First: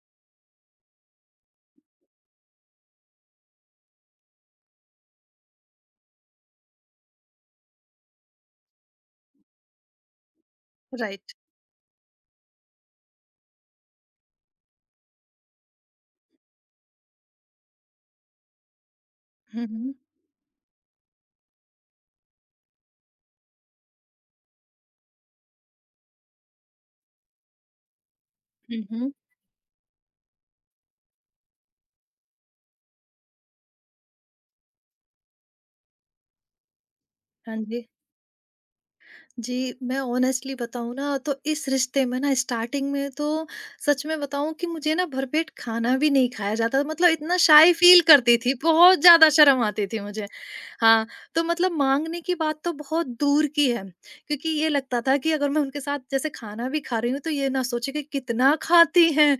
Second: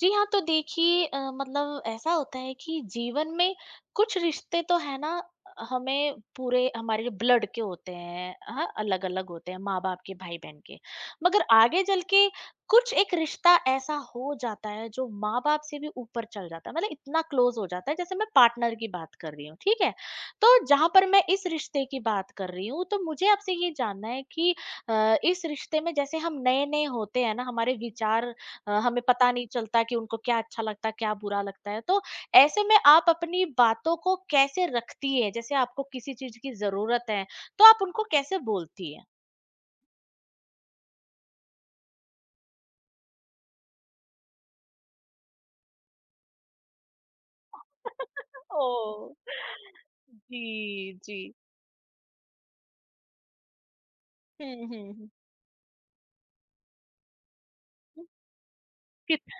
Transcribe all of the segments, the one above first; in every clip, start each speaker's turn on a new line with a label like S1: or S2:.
S1: जी हाँ, तो देखिए मतलब ऐसा होता है कि जीवन में कुछ रिश्ते तो है ना हमें पूरे हमारे जो ब्लड के होते हैं, हाँ, अलग-अलग होते हैं माँ-बाप के, भाई-बहन के।
S2: राइट।
S1: मगर आगे चल के कुछ एक रिश्ता ऐसा हो जाता है जो माँ-बाप से भी ऊपर चल जाता है, मतलब इतना क्लोज़ हो जाता है जैसे मैं पार्टनर की बात कर रही हूँ,
S2: हुँ,
S1: ठीक है?
S2: हुँ।
S1: तो जहाँ पर मैं इस रिश्ते की बात कर रही हूँ, तो मुझे आपसे ये जानना है कि इस रिश्ते में जैसे हम नए-नए होते हैं ना, हमारे विचार
S2: हुँ,
S1: हमें
S2: हुँ।
S1: पता नहीं चलता कि उनको क्या अच्छा लगता है क्या बुरा लगता है। तो ऐसे में आप अपनी बातों को कैसे रखती है जैसे आपको किसी चीज की जरूरत है
S2: हाँ
S1: तो आप
S2: जी।
S1: उनको कैसे बोलती है?
S2: जी, मैं ऑनेस्टली बताऊँ ना तो इस रिश्ते में ना स्टार्टिंग में तो सच में बताऊँ कि मुझे ना भरपेट खाना भी नहीं खाया जाता मतलब इतना शाय फ़ील करती थी,
S1: ओ।
S2: बहुत ज़्यादा शर्म आती थी मुझे।
S1: जी
S2: हाँ,
S1: जी।
S2: तो मतलब माँगने की बात तो बहुत दूर की है, क्योंकि ये लगता
S1: हम्म।
S2: था कि अगर मैं उनके साथ जैसे खाना भी खा रही हूँ तो ये ना सोचे कि
S1: हम्म,
S2: कितना खाती
S1: कित
S2: हैं।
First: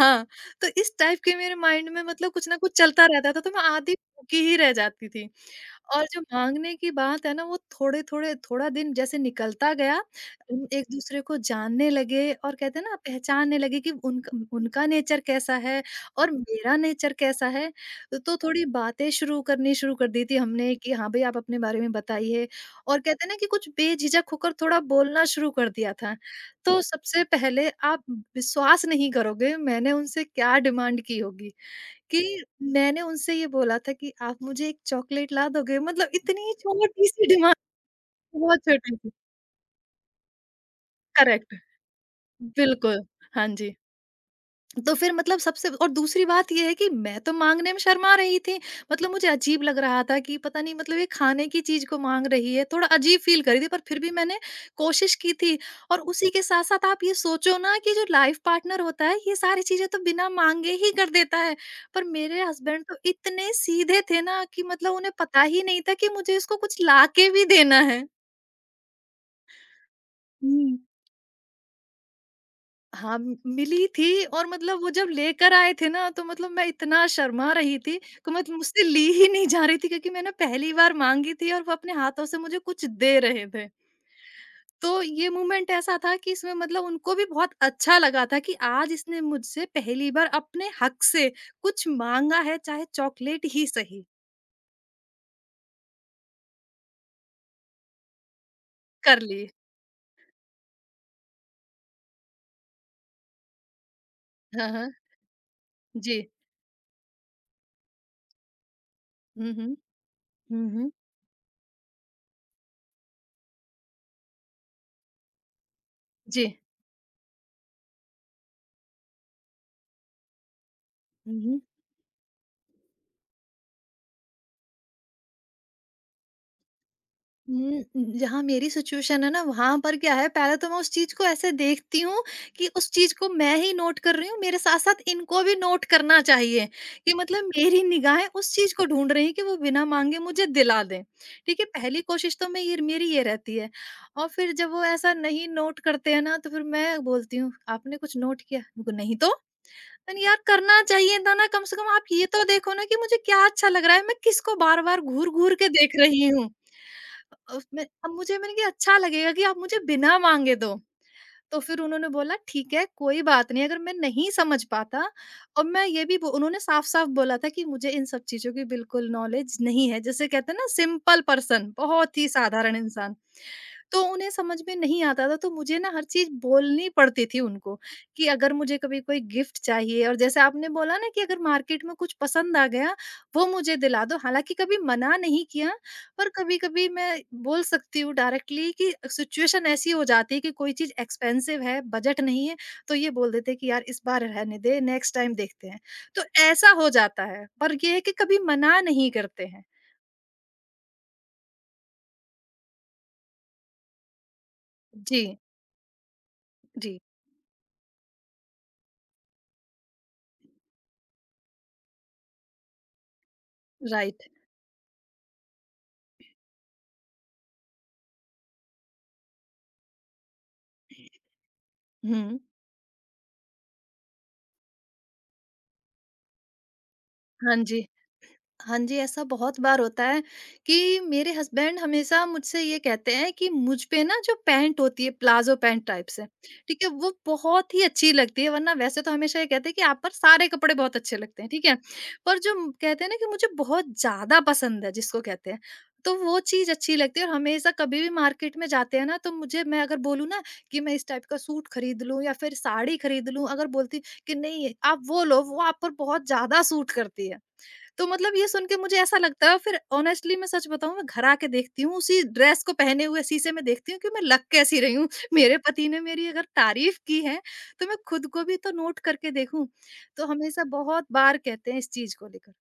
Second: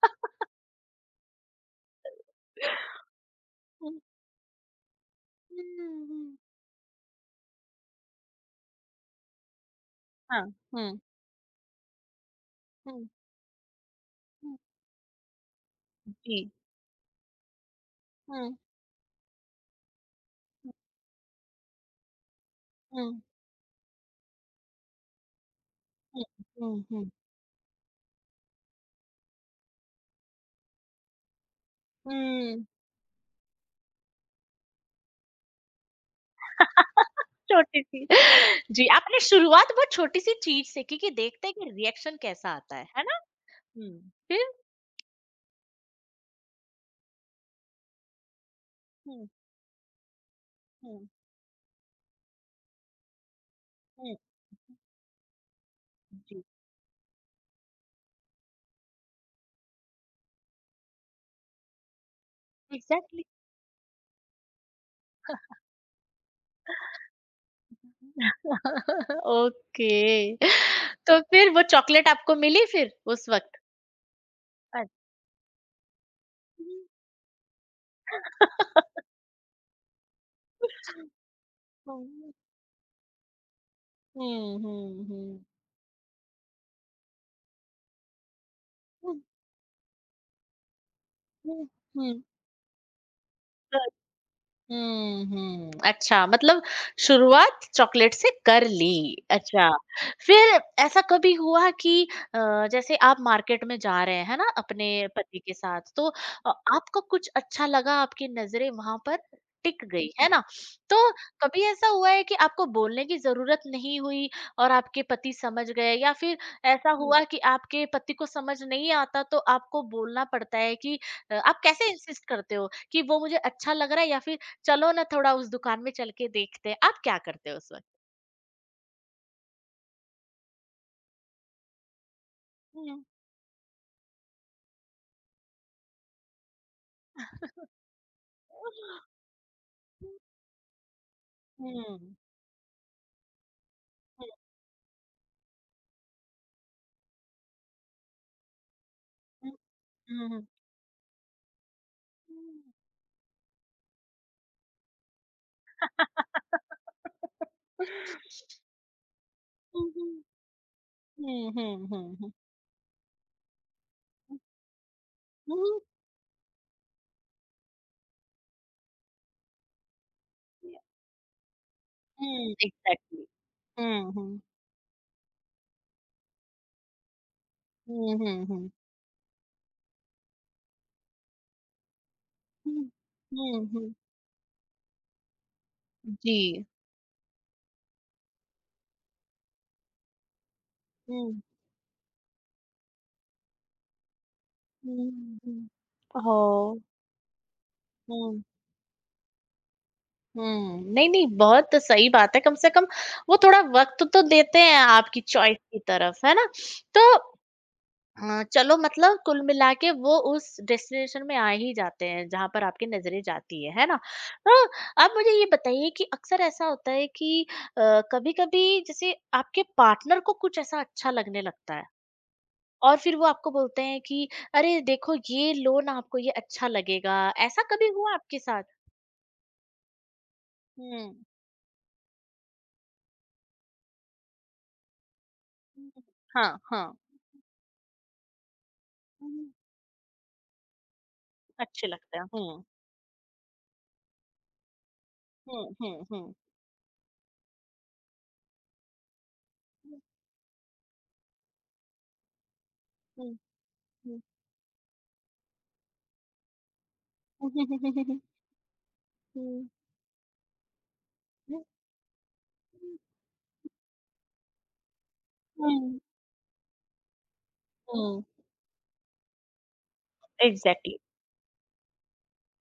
S2: हाँ, तो इस टाइप के मेरे माइंड में मतलब कुछ ना कुछ चलता रहता था तो मैं आधी
S1: हम्म,
S2: भूखी ही रह जाती थी।
S1: हम्म,
S2: और जो
S1: हम्म,
S2: माँगने की बात है ना वो थोड़े-थोड़े थोड़ा दिन जैसे निकलता गया,
S1: हाँ।
S2: हम
S1: हम्म,
S2: एक-दूसरे को जानने लगे और कहते हैं ना
S1: हम्म,
S2: पहचानने लगे कि उनका
S1: हम्म,
S2: उनका नेचर कैसा है और
S1: जी।
S2: मेरा नेचर कैसा है। तो
S1: हम्म,
S2: थोड़ी बातें शुरू करनी शुरू कर दी थी
S1: हम्म,
S2: हमने कि हाँ, भई आप अपने बारे में बताइए और
S1: हम्म,
S2: कहते हैं ना कि कुछ बेझिझक होकर थोड़ा बोलना शुरू कर दिया था।
S1: हम्म,
S2: तो
S1: हम्म।
S2: सबसे पहले आप विश्वास नहीं करोगे मैंने उनसे क्या डिमांड की होगी। कि
S1: हम्म,
S2: मैंने उनसे ये बोला था कि आप मुझे एक चॉकलेट ला दोगे? मतलब इतनी छोटी-सी डिमांड
S1: छोटी सी।
S2: बहुत
S1: जी,
S2: छोटी थी।
S1: आपने शुरुआत बहुत छोटी सी चीज से की कि देखते हैं
S2: करेक्ट,
S1: कि रिएक्शन कैसा आता है
S2: बिल्कुल।
S1: है।
S2: हाँ जी।
S1: हुँ, फिर?
S2: तो फिर मतलब सबसे और दूसरी बात ये है कि मैं तो मांगने में शर्मा रही थी। मतलब
S1: हुँ,
S2: मुझे अजीब लग रहा था कि पता नहीं मतलब
S1: हुँ,
S2: ये खाने की चीज़ को माँग रही है, थोड़ा अजीब फ़ील कर रही थी पर फिर भी
S1: हुँ,
S2: मैंने कोशिश की थी। और उसी के
S1: जी,
S2: साथ-साथ आप ये सोचो ना कि जो लाइफ़ पार्टनर होता है ये सारी चीज़ें तो बिना माँगे ही कर देता है। पर मेरे हस्बैंड तो
S1: एग्ज़ैक्टली।
S2: इतने सीधे थे ना कि मतलब उन्हें पता ही नहीं था कि मुझे इसको कुछ ला के भी देना है।
S1: ओके,
S2: हुँ।
S1: तो फिर वो चॉकलेट आपको मिली फिर
S2: हाँ,
S1: उस
S2: म
S1: वक़्त?
S2: मिली थी और मतलब वो
S1: अच्छा।
S2: जब लेकर आए थे ना तो मतलब मैं इतना शर्मा रही थी कि मतलब मुझसे ली ही नहीं जा रही थी क्योंकि मैंने पहली बार माँगी थी और वो अपने हाथों
S1: हुँ,
S2: से मुझे कुछ दे रहे थे।
S1: हुँ,
S2: तो
S1: हुँ,
S2: ये
S1: हुँ,
S2: मोमेंट ऐसा था कि इसमें मतलब उनको भी बहुत अच्छा लगा था कि आज इसने मुझसे पहली बार अपने हक से
S1: हुँ,
S2: कुछ
S1: हुँ।
S2: माँगा है चाहे चॉकलेट ही सही।
S1: हुँ, हुँ। अच्छा मतलब शुरुआत चॉकलेट से कर ली।
S2: कर ली।
S1: अच्छा, फिर ऐसा कभी हुआ कि अ, जैसे आप मार्केट में जा रहे हैं, है ना?
S2: हाँ, हाँ।
S1: अपने पति के साथ तो
S2: जी।
S1: आपको कुछ अच्छा लगा, आपकी नज़रें वहाँ पर
S2: हुँ, हुँ।
S1: टिक गई, है ना?
S2: हुँ, हुँ।
S1: तो कभी ऐसा हुआ है कि आपको बोलने की ज़रूरत नहीं हुई और आपके पति समझ गए, या फिर
S2: जी।
S1: ऐसा हुआ कि आपके पति को समझ नहीं आता तो आपको बोलना पड़ता है कि
S2: हुँ,
S1: आप
S2: हुँ।
S1: कैसे इंसिस्ट करते हो कि वो मुझे अच्छा लग रहा है, या फिर चलो ना थोड़ा उस दुकान में चल के देखते हैं, आप क्या करते हो उस वक़्त?
S2: हुँ, जहाँ मेरी सिचुएशन है ना, वहाँ पर क्या है पहले तो मैं उस चीज़ को ऐसे देखती हूँ कि उस
S1: हुँ।
S2: चीज़ को मैं ही नोट कर रही हूँ, मेरे साथ-साथ इनको भी नोट करना चाहिए कि मतलब मेरी निगाहें उस चीज़ को
S1: हुँ,
S2: ढूँढ रही हैं कि वो बिना माँगे मुझे दिला दें। ठीक है, पहली
S1: हुँ,
S2: कोशिश तो मैं ये मेरी ये रहती है
S1: हुँ,
S2: और
S1: हुँ।
S2: फिर जब वो ऐसा नहीं नोट करते हैं ना, तो फिर मैं बोलती हूँ, "आपने कुछ नोट किया?" बोले, "नहीं तो।" मैंने,
S1: हुँ,
S2: "यार
S1: हुँ।
S2: करना चाहिए था ना, कम से कम आप ये तो देखो ना कि मुझे क्या अच्छा लग रहा है, मैं किसको बार-बार घूर-घूर के देख रही हूँ।" उसमें अब मुझे मैंने कहा अच्छा लगेगा कि आप मुझे बिना
S1: हुँ,
S2: माँगे दो।
S1: हुँ,
S2: तो फिर
S1: हुँ,
S2: उन्होंने
S1: हुँ।
S2: बोला ठीक है, कोई बात नहीं अगर मैं नहीं समझ पाता और
S1: हुँ,
S2: मैं ये भी बो उन्होंने साफ-साफ बोला था कि मुझे इन सब चीज़ों की बिल्कुल नॉलेज नहीं है। जिसे कहते हैं ना
S1: या
S2: सिंपल पर्सन बहुत ही
S1: हुँ।
S2: साधारण इंसान।
S1: एग्ज़ैक्टली।
S2: तो
S1: हुँ,
S2: उन्हें
S1: हुँ।
S2: समझ में नहीं आता था तो मुझे ना हर चीज़ बोलनी पड़ती थी उनको
S1: हुँ,
S2: कि
S1: हुँ,
S2: अगर
S1: हुँ।
S2: मुझे कभी कोई गिफ्ट चाहिए और जैसे आपने बोला ना कि अगर मार्केट में कुछ पसंद आ
S1: हुँ,
S2: गया, वो
S1: हुँ,
S2: मुझे
S1: हुँ।
S2: दिला दो। हालाँकि कभी मना नहीं किया पर
S1: जी।
S2: कभी-कभी मैं बोल सकती हूँ डायरेक्टली कि सिचुएशन ऐसी हो जाती है कि कोई चीज़
S1: हुँ,
S2: एक्सपेंसिव है, बजट नहीं है, तो ये बोल देते हैं कि यार इस बार रहने दे,
S1: हुँ,
S2: नेक्स्ट टाइम
S1: हुँ।
S2: देखते हैं। तो ऐसा
S1: ओह!
S2: हो जाता है, पर ये है कि कभी
S1: हुँ,
S2: मना नहीं करते हैं।
S1: हुँ। नहीं, नहीं, बहुत सही बात है, कम से कम वो थोड़ा वक़्त तो देते हैं आपकी
S2: जी,
S1: चॉइस की तरफ, है ना?
S2: जी,
S1: तो हाँ, चलो मतलब कुल मिला के वो उस डेस्टिनेशन में आ ही जाते हैं जहाँ पर आपकी नज़रें जाती है ना?
S2: राइट।
S1: तो आप मुझे ये बताइए कि अक्सर ऐसा होता है कि कभी-कभी जैसे आपके पार्टनर को कुछ ऐसा अच्छा लगने लगता है
S2: हुँ।
S1: और फिर वो आपको बोलते हैं कि अरे देखो ये लो ना, आपको ये अच्छा लगेगा।
S2: हाँ
S1: ऐसा
S2: जी।
S1: कभी हुआ आपके साथ?
S2: हाँ जी, ऐसा बहुत बार होता है कि
S1: हुँ, हुँ।
S2: मेरे हस्बैंड हमेशा मुझसे ये कहते हैं कि मुझ पे ना जो पैंट होती है प्लाज़ो पैंट टाइप से,
S1: हाँ,
S2: ठीक है?
S1: हाँ।
S2: वो बहुत ही अच्छी लगती है वरना वैसे तो हमेशा
S1: हुँ,
S2: ये कहते हैं कि आप पर सारे कपड़े बहुत अच्छे लगते हैं, ठीक है?
S1: अच्छे लगते हैं।
S2: पर जो
S1: हुँ,
S2: कहते हैं ना कि मुझे बहुत ज़्यादा पसंद है जिसको कहते हैं,
S1: हुँ, हुँ,
S2: तो
S1: हुँ।
S2: वो चीज़ अच्छी लगती है और हमेशा कभी भी मार्केट में जाते हैं ना तो मुझे मैं अगर
S1: हुँ,
S2: बोलूँ ना कि मैं इस टाइप का सूट खरीद लूँ या फिर साड़ी खरीद
S1: हुँ,
S2: लूँ, अगर बोलती
S1: हुँ।
S2: कि नहीं आप वो लो, वो आप पर बहुत ज़्यादा सूट करती है। तो मतलब ये सुन के मुझे ऐसा लगता है
S1: हुँ।
S2: फिर ऑनेस्टली मैं सच बताऊँ मैं घर आके
S1: हुँ।
S2: देखती हूँ उसी ड्रेस को पहने हुए शीशे में देखती हूँ कि मैं लग कैसी रही हूँ। मेरे पति
S1: हुँ।
S2: ने मेरी अगर तारीफ़ की है तो मैं
S1: हुँ।
S2: खुद को भी तो नोट करके देखूँ। तो हमेशा
S1: एग्ज़ैक्टली।
S2: बहुत बार कहते हैं इस चीज़ को लेकर।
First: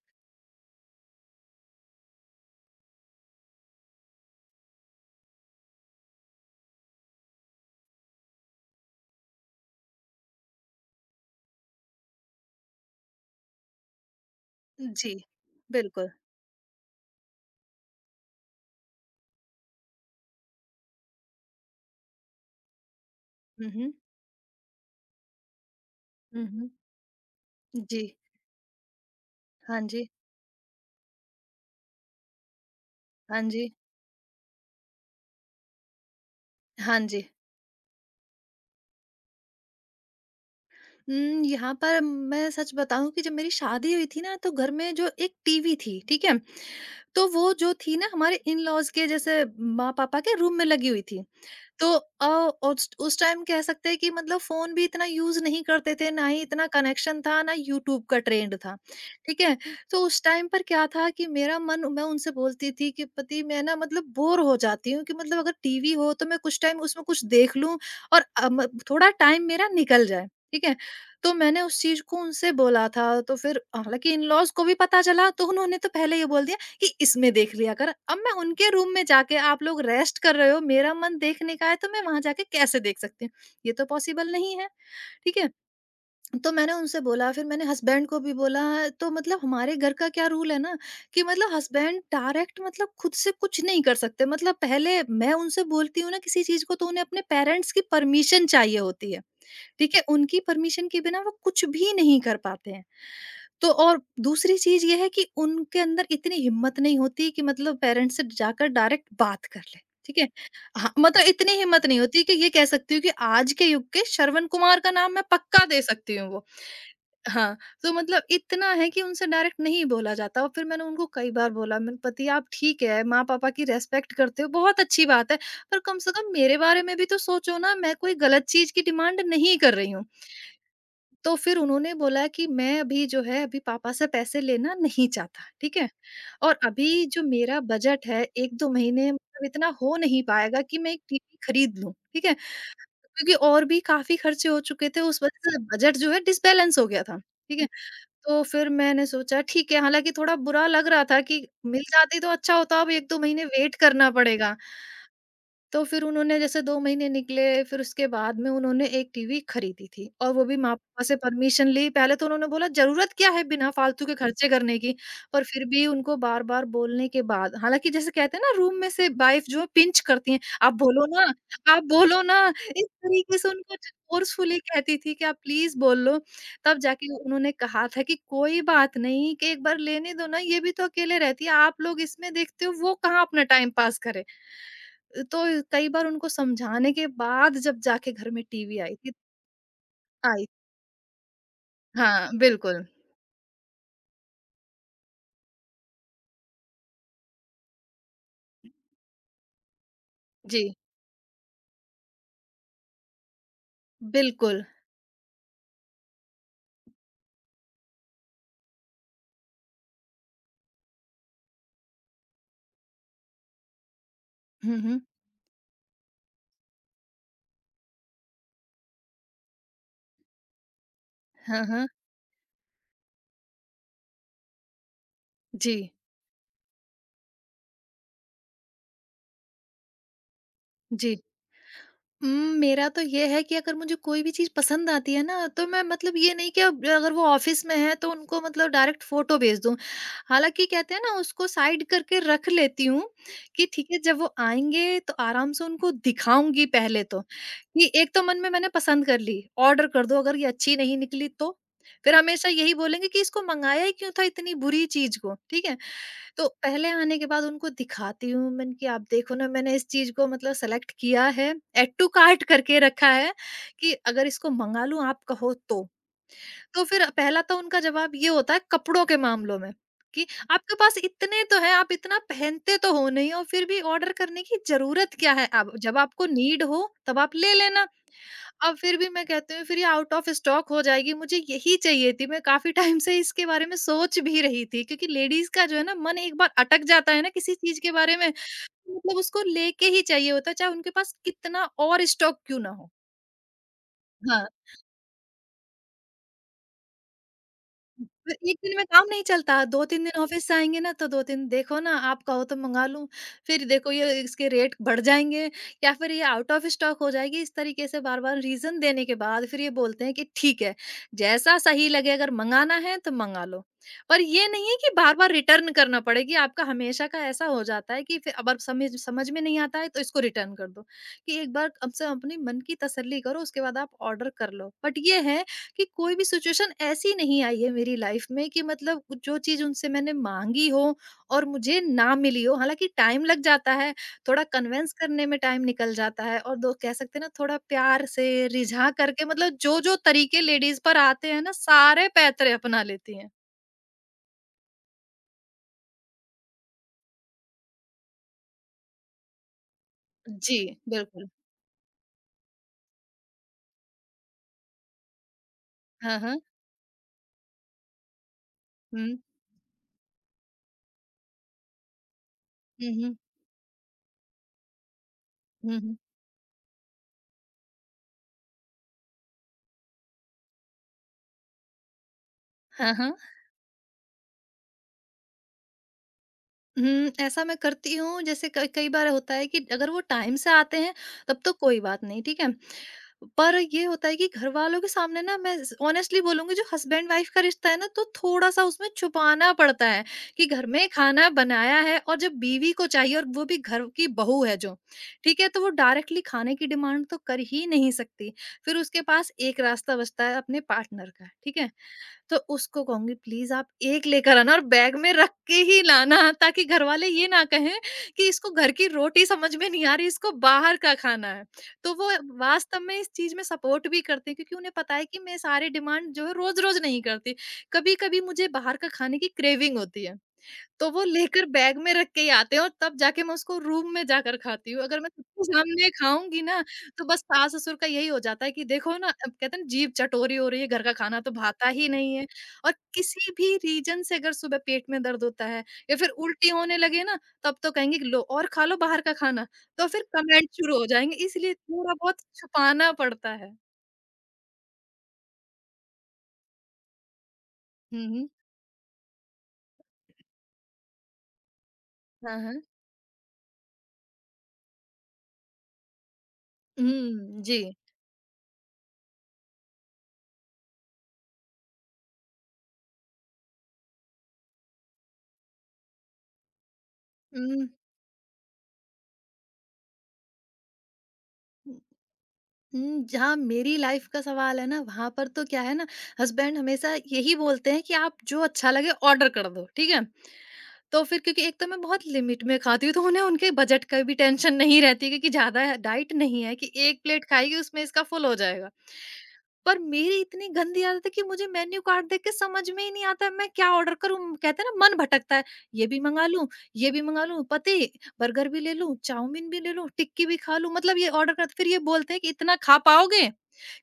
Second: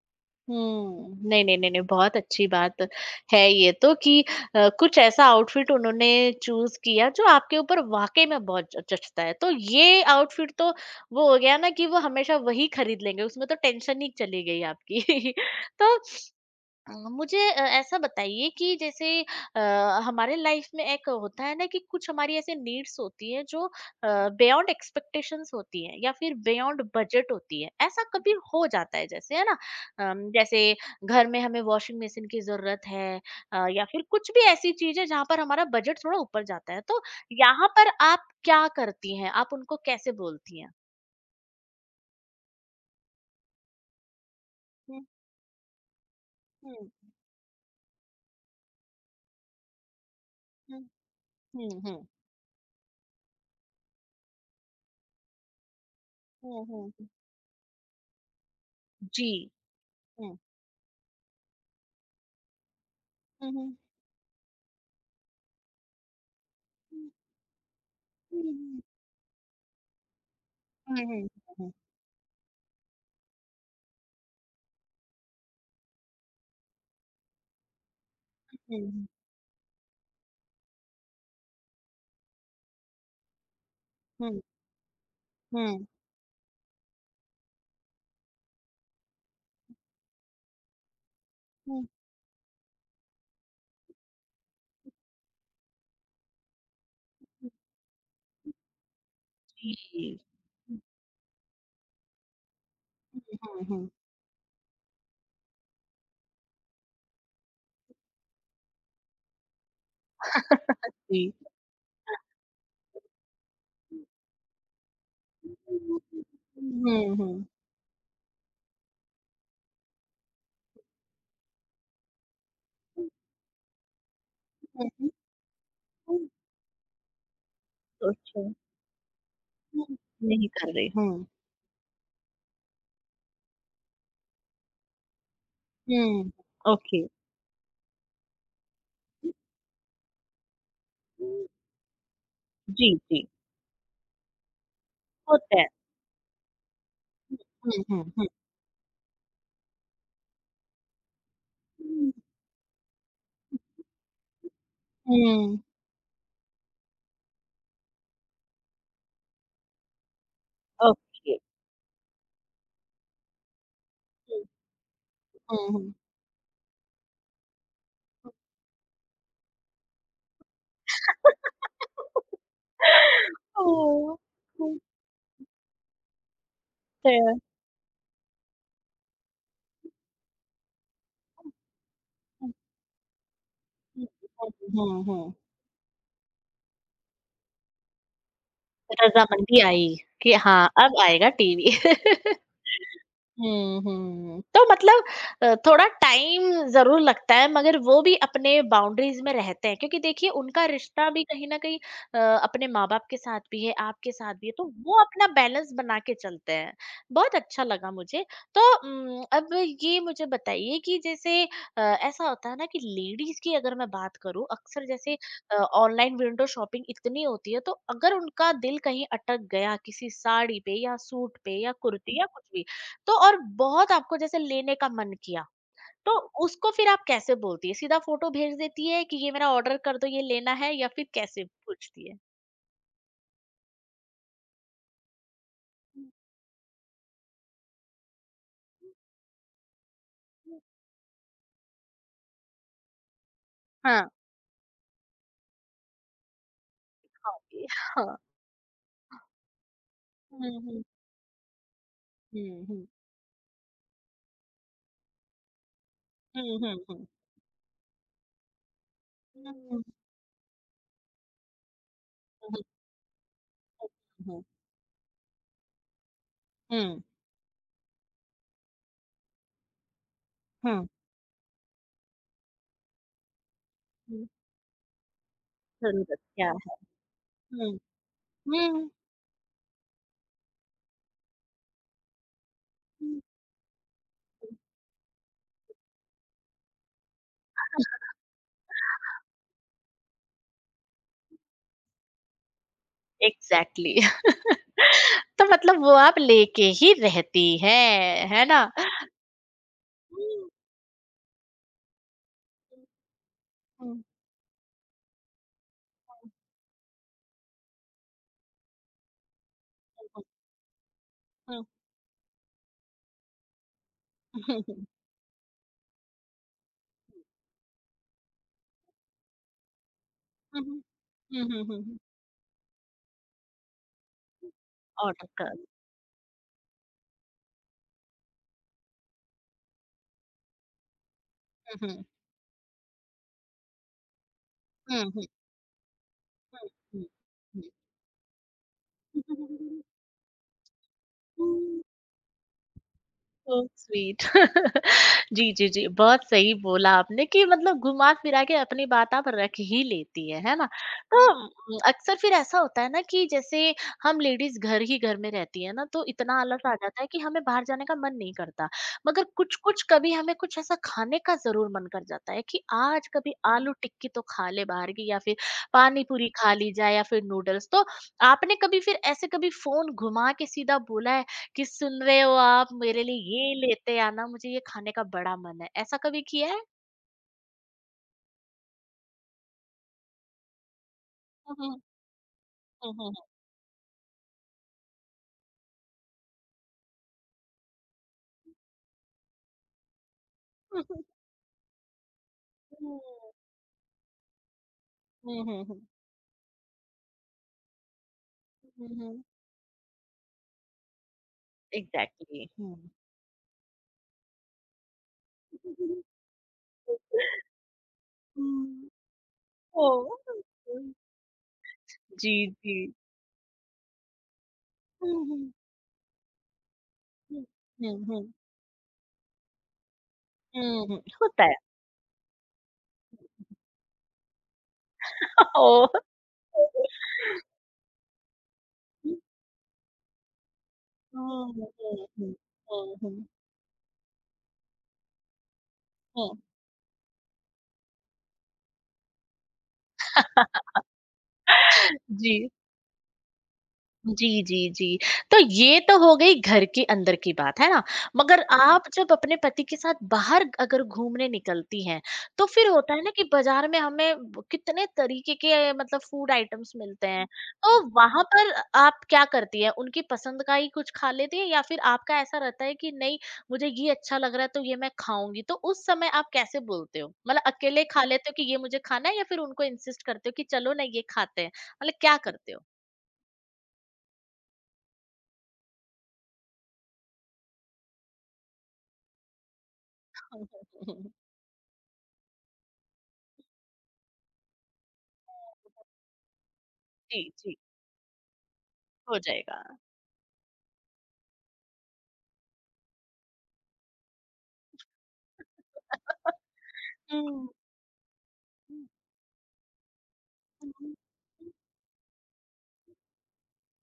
S1: हुँ। नहीं, नहीं, नहीं, नहीं, बहुत अच्छी बात है ये तो कि कुछ ऐसा आउटफिट उन्होंने चूज़ किया जो आपके ऊपर वाक़ई में बहुत ज जचता है। तो ये आउटफिट तो वो हो गया ना कि वो हमेशा वही खरीद लेंगे, उसमें तो टेंशन ही चली गई
S2: जी,
S1: आपकी। तो
S2: बिल्कुल।
S1: मुझे ऐसा बताइए कि जैसे हमारे लाइफ में एक होता है ना कि कुछ हमारी ऐसे नीड्स होती है जो
S2: हुँ, हुँ।
S1: बियॉन्ड एक्सपेक्टेशंस होती है, या फिर
S2: हुँ, हुँ।
S1: बियॉन्ड बजट होती है,
S2: जी।
S1: ऐसा कभी हो जाता है जैसे है ना।
S2: हाँ जी,
S1: जैसे घर में हमें वॉशिंग मशीन की जरूरत है,
S2: हाँ जी,
S1: या फिर कुछ भी ऐसी चीज है जहाँ पर हमारा बजट थोड़ा ऊपर जाता है,
S2: हाँ
S1: तो
S2: जी।
S1: यहाँ पर आप क्या करती हैं, आप उनको कैसे बोलती हैं?
S2: यहाँ पर मैं सच बताऊँ कि जब मेरी शादी हुई थी ना तो घर में
S1: हम्म।
S2: जो एक टीवी थी, ठीक है?
S1: हम्म
S2: तो वो जो थी ना हमारे इन-लॉज़ के जैसे माँ-पापा के रूम में
S1: हम्म।
S2: लगी हुई थी।
S1: हम्म
S2: तो
S1: हम्म
S2: अ, उस टाइम कह सकते हैं कि मतलब फ़ोन भी इतना यूज़ नहीं करते थे, ना ही
S1: हम्म
S2: इतना
S1: हम्म,
S2: कनेक्शन था, ना यूट्यूब का ट्रेंड था,
S1: जी।
S2: ठीक है? तो उस
S1: हम्म,
S2: टाइम पर क्या था कि मेरा मन मैं उनसे बोलती थी कि पति मैं
S1: हम्म,
S2: ना मतलब बोर हो जाती हूँ कि मतलब अगर टीवी हो तो मैं कुछ टाइम उसमें
S1: हम्म,
S2: कुछ देख लूँ और अ, म
S1: हम्म,
S2: थोड़ा टाइम मेरा निकल जाए, ठीक है?
S1: हुँ, हुँ,
S2: तो मैंने
S1: हुँ,
S2: उस चीज़ को उनसे बोला था, तो फिर हालाँकि इन-लॉज़ को भी पता चला तो उन्होंने तो पहले ये बोल दिया कि इसमें देख लिया कर। अब मैं उनके रूम में
S1: हुँ,
S2: जाके आप लोग रेस्ट कर रहे हो, मेरा मन देखने का है तो मैं वहाँ जाके कैसे देख सकती हूँ? ये तो पॉसिबल
S1: हुँ,
S2: नहीं है, ठीक है?
S1: हुँ,
S2: तो मैंने उनसे बोला फिर मैंने हस्बैंड को भी बोला तो मतलब हमारे घर का क्या रूल है ना कि मतलब
S1: हुँ, हुँ,
S2: हस्बैंड डायरेक्ट मतलब खुद से कुछ नहीं कर सकते मतलब पहले मैं उनसे बोलती हूँ ना किसी चीज को तो उन्हें अपने
S1: हुँ,
S2: पेरेंट्स की परमिशन चाहिए होती है ठीक
S1: जी।
S2: है उनकी
S1: हुँ,
S2: परमिशन के बिना वो कुछ भी नहीं कर पाते हैं तो
S1: हुँ,
S2: और दूसरी चीज ये है कि उनके अंदर इतनी हिम्मत नहीं होती कि मतलब पेरेंट्स से जाकर डायरेक्ट बात कर ले ठीक है हाँ मतलब
S1: जी।
S2: इतनी हिम्मत नहीं होती कि ये कह सकती हूँ कि आज के युग
S1: हुँ,
S2: के श्रवण कुमार का नाम मैं पक्का दे सकती हूँ वो
S1: हुँ।
S2: हाँ, तो मतलब इतना है कि उनसे डायरेक्ट नहीं बोला जाता और फिर मैंने उनको कई बार बोला, मैंने पति आप ठीक है,
S1: हुँ,
S2: माँ-पापा की रिस्पेक्ट करते हो, बहुत
S1: हुँ,
S2: अच्छी बात है, पर कम से
S1: हुँ,
S2: कम मेरे बारे में भी तो सोचो ना, मैं कोई
S1: अच्छा।
S2: गलत चीज़ की डिमांड नहीं कर
S1: हुँ,
S2: रही हूँ।
S1: नहीं कर रहे, हुँ,
S2: तो फिर उन्होंने बोला कि मैं अभी जो है, अभी पापा से पैसे लेना नहीं चाहता, ठीक है?
S1: हुँ,
S2: और
S1: ओके।
S2: अभी जो मेरा बजट है, 1-2 महीने मतलब इतना हो नहीं पाएगा कि मैं एक टीवी खरीद लूँ, ठीक है?
S1: जी, जी,
S2: क्योंकि और भी काफ़ी खर्चे हो चुके थे, उस वजह से
S1: होता है।
S2: बजट जो है डिसबैलेंस हो गया था, ठीक है?
S1: हुँ, हुँ, हुँ,
S2: तो फिर मैंने सोचा ठीक है, हालाँकि थोड़ा बुरा लग रहा था कि मिल जाती तो अच्छा होता, अब 1-2 महीने वेट करना पड़ेगा।
S1: हुँ,
S2: तो फिर उन्होंने जैसे 2 महीने निकले, फिर उसके बाद में उन्होंने एक टीवी खरीदी थी और वो भी माँ-पापा से
S1: ओके,
S2: परमिशन ली। पहले तो उन्होंने बोला ज़रूरत क्या है बिना फालतू के
S1: हुँ,
S2: खर्चे करने की? पर फिर
S1: हुँ,
S2: भी
S1: हुँ।
S2: उनको बार-बार बोलने के बाद हालाँकि जैसे कहते हैं ना रूम में से वाइफ़ जो है पिंच करती हैं, "आप बोलो ना, आप बोलो ना।" इस तरीके से उनको
S1: ओह!
S2: फ़ोर्सफुली
S1: होता
S2: कहती थी कि, "आप प्लीज़ बोल लो।" तब जाके
S1: है।
S2: उन्होंने कहा था कि, "कोई बात नहीं कि एक बार लेने दो ना, ये भी तो अकेले रहती है। आप लोग इसमें
S1: हुँ,
S2: देखते हो, वो कहाँ अपना टाइम पास
S1: हुँ,
S2: करे।"
S1: हुँ, हुँ, हुँ।
S2: तो कई बार उनको समझाने के बाद जब जाके घर में टीवी आई थी
S1: रज़ामंदी आई, कि
S2: आई
S1: हाँ, अब आएगा टीवी।
S2: हाँ, बिल्कुल।
S1: हुँ, हुँ। तो मतलब थोड़ा टाइम ज़रूर लगता है मगर वो भी अपने बाउंड्रीज़ में रहते हैं क्योंकि देखिए उनका
S2: जी,
S1: रिश्ता भी कहीं न कहीं अ, अपने माँ-बाप के साथ भी है, आपके साथ भी है, तो
S2: बिल्कुल।
S1: वो अपना बैलेंस बना के चलते हैं। बहुत अच्छा लगा मुझे। तो अब ये मुझे बताइए कि जैसे ऐसा होता है ना कि लेडीज़ की अगर मैं बात करूँ,
S2: हुँ,
S1: अक्सर
S2: हुँ।
S1: जैसे ऑनलाइन विंडो शॉपिंग इतनी होती है तो अगर उनका दिल कहीं अटक गया किसी साड़ी पे या सूट पे
S2: हाँ,
S1: या
S2: हाँ।
S1: कुर्ती या कुछ भी, तो और बहुत आपको जैसे लेने का मन किया,
S2: जी,
S1: तो उसको फिर आप कैसे बोलती है? सीधा फोटो भेज देती है कि ये मेरा ऑर्डर कर दो, ये लेना है, या फिर
S2: जी।
S1: कैसे पूछती है?
S2: उम, मेरा तो ये है कि अगर मुझे कोई भी चीज़ पसंद आती है ना, तो मैं मतलब ये नहीं कि अब अगर वो ऑफ़िस में है तो उनको मतलब डायरेक्ट फ़ोटो भेज दूँ। हालाँकि कहते हैं ना उसको साइड करके रख लेती हूँ, कि ठीक है
S1: हाँ।
S2: जब वो आएँगे तो आराम से उनको दिखाऊँगी पहले तो।
S1: हाँ जी,
S2: कि एक
S1: हाँ।
S2: तो मन में मैंने पसंद कर ली, ऑर्डर कर दो अगर ये अच्छी
S1: हम्म।
S2: नहीं निकली तो? फिर हमेशा यही
S1: हम्म
S2: बोलेंगे कि इसको मँगाया ही क्यों था इतनी बुरी चीज़ को, ठीक है? तो
S1: हम्म हम्म
S2: पहले
S1: हम्म
S2: आने के बाद उनको दिखाती हूँ मैंने कि आप देखो ना मैंने
S1: हम्म
S2: इस चीज को मतलब सेलेक्ट किया है, एड टू कार्ट
S1: हम्म
S2: करके रखा है कि अगर
S1: हम्म
S2: इसको मंगा लूं आप कहो तो
S1: हम्म
S2: फिर पहला तो उनका जवाब ये होता है कपड़ों के मामलों में कि आपके
S1: हम्म
S2: पास इतने तो हैं, आप इतना पहनते तो हो नहीं और फिर भी ऑर्डर
S1: हम्म,
S2: करने की जरूरत क्या है, आप जब
S1: जरूरत
S2: आपको
S1: क्या
S2: नीड
S1: है।
S2: हो तब आप ले
S1: हम्म
S2: लेना। अब
S1: हम्म
S2: फिर भी मैं कहती हूँ फिर ये आउट ऑफ स्टॉक हो जाएगी, मुझे यही चाहिए थी। मैं काफ़ी टाइम से
S1: हम्म
S2: इसके बारे में सोच भी रही थी क्योंकि लेडीज़ का जो है ना मन एक बार अटक जाता है ना किसी चीज़ के बारे में, तो मतलब उसको लेके ही चाहिए होता है, चाहे उनके पास कितना और स्टॉक क्यों ना हो।
S1: एग्जैक्टली। तो मतलब वो आप लेके ही रहती हैं,
S2: पर
S1: है
S2: 1
S1: ना?
S2: दिन में काम नहीं चलता, 2-3 दिन ऑफ़िस
S1: हुँ,
S2: से आएँगे ना तो 2-3 देखो ना आप कहो तो मँगा लूँ, फिर देखो
S1: हुँ,
S2: ये इसके रेट बढ़ जाएँगे या फिर ये
S1: हुँ,
S2: आउट ऑफ़ स्टॉक हो जाएगी। इस तरीके से बार-बार रीज़न देने के बाद फिर ये बोलते
S1: हुँ,
S2: हैं
S1: हुँ,
S2: कि ठीक है, जैसा
S1: हुँ,
S2: सही लगे अगर मँगाना है तो मँगा लो। पर ये नहीं है
S1: हुँ,
S2: कि बार-बार रिटर्न करना पड़े, कि आपका हमेशा का ऐसा हो जाता है कि फिर अब समझ समझ में नहीं आता है तो इसको रिटर्न
S1: हुँ,
S2: कर
S1: हुँ,
S2: दो, कि
S1: हुँ,
S2: एक
S1: हुँ,
S2: बार
S1: हुँ,
S2: कम
S1: हुँ।
S2: से कम अपने मन की तसल्ली करो उसके बाद आप ऑर्डर कर लो। बट ये
S1: ऑर्डर
S2: है
S1: कर।
S2: कि कोई भी सिचुएशन ऐसी नहीं आई है मेरी लाइफ में कि मतलब जो चीज़ उनसे मैंने माँगी हो और मुझे
S1: हुँ,
S2: ना मिली हो। हालाँकि टाइम लग जाता है, थोड़ा कन्विंस
S1: हुँ, हुँ, हुँ,
S2: करने में टाइम निकल जाता है और दो कह
S1: हुँ,
S2: सकते हैं ना थोड़ा
S1: हुँ,
S2: प्यार से रिझा करके मतलब जो-जो तरीके लेडीज़ पर आते हैं ना
S1: हुँ।
S2: सारे पैतरे अपना लेती हैं।
S1: So sweet. जी, जी, जी, बहुत सही बोला आपने कि मतलब घुमा-फिरा के अपनी बात आप रख ही लेती हैं, है
S2: जी,
S1: ना? तो
S2: बिल्कुल।
S1: अक्सर फिर ऐसा होता है ना कि जैसे हम लेडीज़ घर ही घर में रहती हैं ना, तो
S2: हाँ,
S1: इतना
S2: हाँ।
S1: आलस आ जाता है कि हमें बाहर जाने का मन नहीं करता।
S2: हुँ।
S1: मगर कुछ-कुछ कभी हमें कुछ ऐसा खाने का ज़रूर मन कर जाता है कि
S2: हुँ,
S1: आज
S2: हुँ।
S1: कभी आलू टिक्की तो खा ले बाहर की, या फिर
S2: हुँ, हुँ।
S1: पानी पूरी खा ली जाए, या फिर नूडल्स। तो आपने कभी फिर ऐसे कभी फ़ोन घुमा के सीधा बोला है, किस सुन रहे हो आप?
S2: हाँ,
S1: मेरे
S2: हाँ।
S1: लिए ये लेते आना, मुझे ये खाने का बड़ा मन है। ऐसा कभी किया है?
S2: हुँ, ऐसा मैं करती हूँ, जैसे कई कई बार होता है कि अगर वो टाइम से आते हैं तब तो
S1: हुँ,
S2: कोई
S1: हुँ,
S2: बात नहीं, ठीक है?
S1: हुँ, हुँ, हुँ।
S2: पर ये होता है कि घरवालों के सामने ना मैं स ऑनेस्टली बोलूँगी, जो हस्बैंड वाइफ का रिश्ता है ना तो थोड़ा-सा उसमें छुपाना पड़ता है कि घर में खाना बनाया है और जब बीवी को
S1: हुँ।
S2: चाहिए और वो भी घर की बहू है जो, ठीक
S1: हुँ,
S2: है? तो
S1: हुँ,
S2: वो
S1: हुँ,
S2: डायरेक्टली खाने की डिमांड तो कर ही नहीं सकती। फिर
S1: हुँ,
S2: उसके
S1: हुँ।
S2: पास एक रास्ता बचता है अपने पार्टनर का, ठीक है? तो
S1: एग्ज़ैक्टली। हुँ।
S2: उसको कहूँगी, प्लीज आप एक लेकर आना और बैग में रख के ही लाना ताकि घर वाले ये ना कहें कि इसको घर की
S1: हुँ।
S2: रोटी समझ में नहीं आ रही,
S1: ओह!
S2: इसको बाहर का खाना है। तो वो
S1: जी, जी।
S2: वास्तव में इस चीज़ में सपोर्ट भी करते हैं क्योंकि उन्हें पता है
S1: हुँ,
S2: कि मैं
S1: हुँ।
S2: सारे डिमांड जो है रोज़-रोज़ नहीं करती।
S1: हुँ। हुँ,
S2: कभी-कभी
S1: हुँ,
S2: मुझे बाहर का खाने की क्रेविंग होती है।
S1: हुँ,
S2: तो
S1: हुँ।
S2: वो
S1: होता
S2: लेकर
S1: है।
S2: बैग में रख के ही आते हैं और तब जाके मैं उसको रूम में जाकर खाती हूँ। अगर मैं सबके
S1: ओह!
S2: सामने खाऊँगी ना, तो बस सास-ससुर का यही हो जाता है कि देखो ना,
S1: हुँ,
S2: अब कहते हैं ना जीभ चटोरी हो रही है, घर का खाना तो
S1: हुँ,
S2: भाता ही
S1: हुँ,
S2: नहीं है। और
S1: हुँ, हुँ,
S2: किसी भी रीज़न से अगर सुबह पेट में दर्द होता है या फिर
S1: हुँ।
S2: उल्टी होने लगे ना, तब तो कहेंगे कि लो और खा लो बाहर का खाना। तो फिर कमेंट शुरू हो जाएँगे, इसलिए थोड़ा-बहुत
S1: जी।
S2: छुपाना पड़ता है।
S1: जी, जी, जी। तो ये तो हो गई घर के अंदर की बात, है ना?
S2: हुँ, हुँ।
S1: मगर हुँ। आप जब अपने पति के साथ बाहर अगर घूमने निकलती हैं,
S2: हाँ,
S1: तो
S2: हाँ।
S1: फिर होता है ना कि बाज़ार में हमें ब कितने तरीके के मतलब फ़ूड आइटम्स मिलते हैं।
S2: हुँ, जी।
S1: तो हुँ। वहाँ पर आप क्या करती हैं? उनकी पसंद का ही कुछ खा लेती हैं, या फिर आपका ऐसा रहता है कि नहीं, मुझे ये अच्छा लग रहा है तो ये मैं खाऊँगी? तो उस समय आप कैसे बोलते हो? मतलब
S2: हुँ।
S1: अकेले खा लेते हो कि ये मुझे खाना है, या फिर उनको इंसिस्ट करते हो कि चलो ना ये खाते हैं? मतलब क्या करते हो?
S2: हुँ, जहाँ मेरी लाइफ़ का सवाल है ना, वहाँ पर तो क्या है ना, हस्बैंड हमेशा यही बोलते हैं कि आप जो अच्छा लगे ऑर्डर कर दो, ठीक है? तो फिर क्योंकि एक तो मैं बहुत लिमिट में खाती हूँ, तो उन्हें उनके बजट का भी टेंशन नहीं रहती क्योंकि ज़्यादा डाइट नहीं है कि 1
S1: जी,
S2: प्लेट खाएगी
S1: जी,
S2: उसमें इसका फुल हो जाएगा।
S1: हो जाएगा।
S2: पर मेरी इतनी गंदी आदत है कि मुझे मेन्यू कार्ड देख के समझ में ही नहीं आता है, मैं क्या ऑर्डर करूँ? कहते हैं ना मन भटकता है, ये भी मँगा लूँ, ये भी मँगा लूँ,
S1: हुँ,
S2: पते बर्गर भी ले
S1: हुँ,
S2: लूँ, चाउमीन भी ले लूँ, टिक्की भी खा लूँ,
S1: हुँ,
S2: मतलब ये ऑर्डर करते फिर ये बोलते हैं कि इतना खा पाओगे?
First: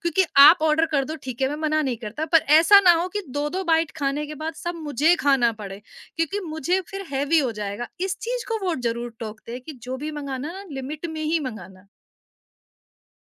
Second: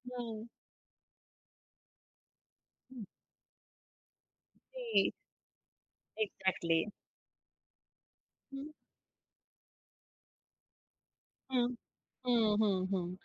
S2: क्योंकि
S1: हुँ,
S2: आप ऑर्डर कर दो ठीक है, मैं मना नहीं करता, पर ऐसा ना
S1: हुँ,
S2: हो कि 2-2 बाइट खाने के बाद सब
S1: जी,
S2: मुझे खाना पड़े। क्योंकि
S1: एग्ज़ैक्टली।
S2: मुझे फिर हैवी हो जाएगा। इस चीज़ को
S1: हुँ,
S2: वो ज़रूर टोकते हैं कि जो भी मँगाना ना लिमिट में ही
S1: हुँ।
S2: मँगाना।
S1: हुँ, हुँ, हुँ।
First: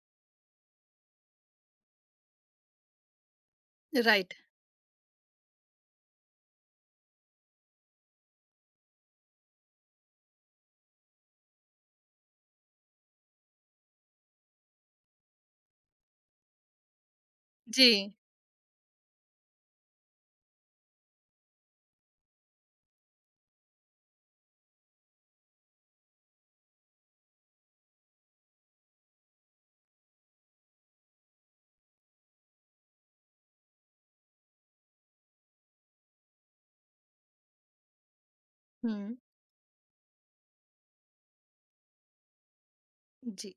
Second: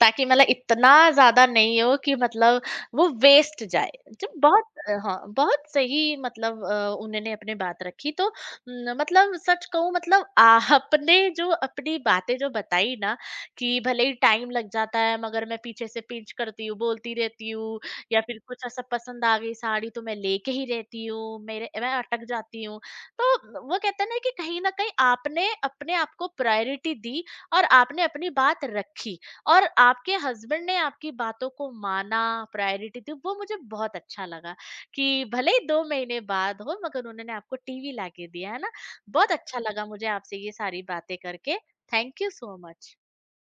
S1: ताकि मतलब इतना ज़्यादा नहीं हो कि मतलब वो वेस्ट जाए। जो
S2: राइट।
S1: बहुत हाँ, बहुत सही मतलब उन्होंने अपनी बात रखी। तो मतलब सच कहूँ मतलब आपने जो अपनी बातें जो बताई ना कि भले ही टाइम लग जाता है मगर मैं पीछे से पिंच करती हूँ, बोलती रहती हूँ,
S2: जी।
S1: या फिर कुछ ऐसा पसंद आ गई साड़ी तो मैं लेके ही रहती हूँ, मेरे मैं अटक जाती हूँ। तो वो कहते हैं ना कि कहीं न कहीं आपने अपने आप को प्रायोरिटी दी और आपने अपनी बात रखी। और आपके हस्बैंड ने आपकी बातों को माना, प्रायोरिटी दी, वो मुझे बहुत अच्छा लगा कि भले ही 2 महीने बाद हो मगर उन्होंने आपको टीवी लाके दिया, है ना?
S2: हुँ।
S1: बहुत अच्छा लगा मुझे आपसे ये सारी बातें करके। Thank you so much.
S2: Ji.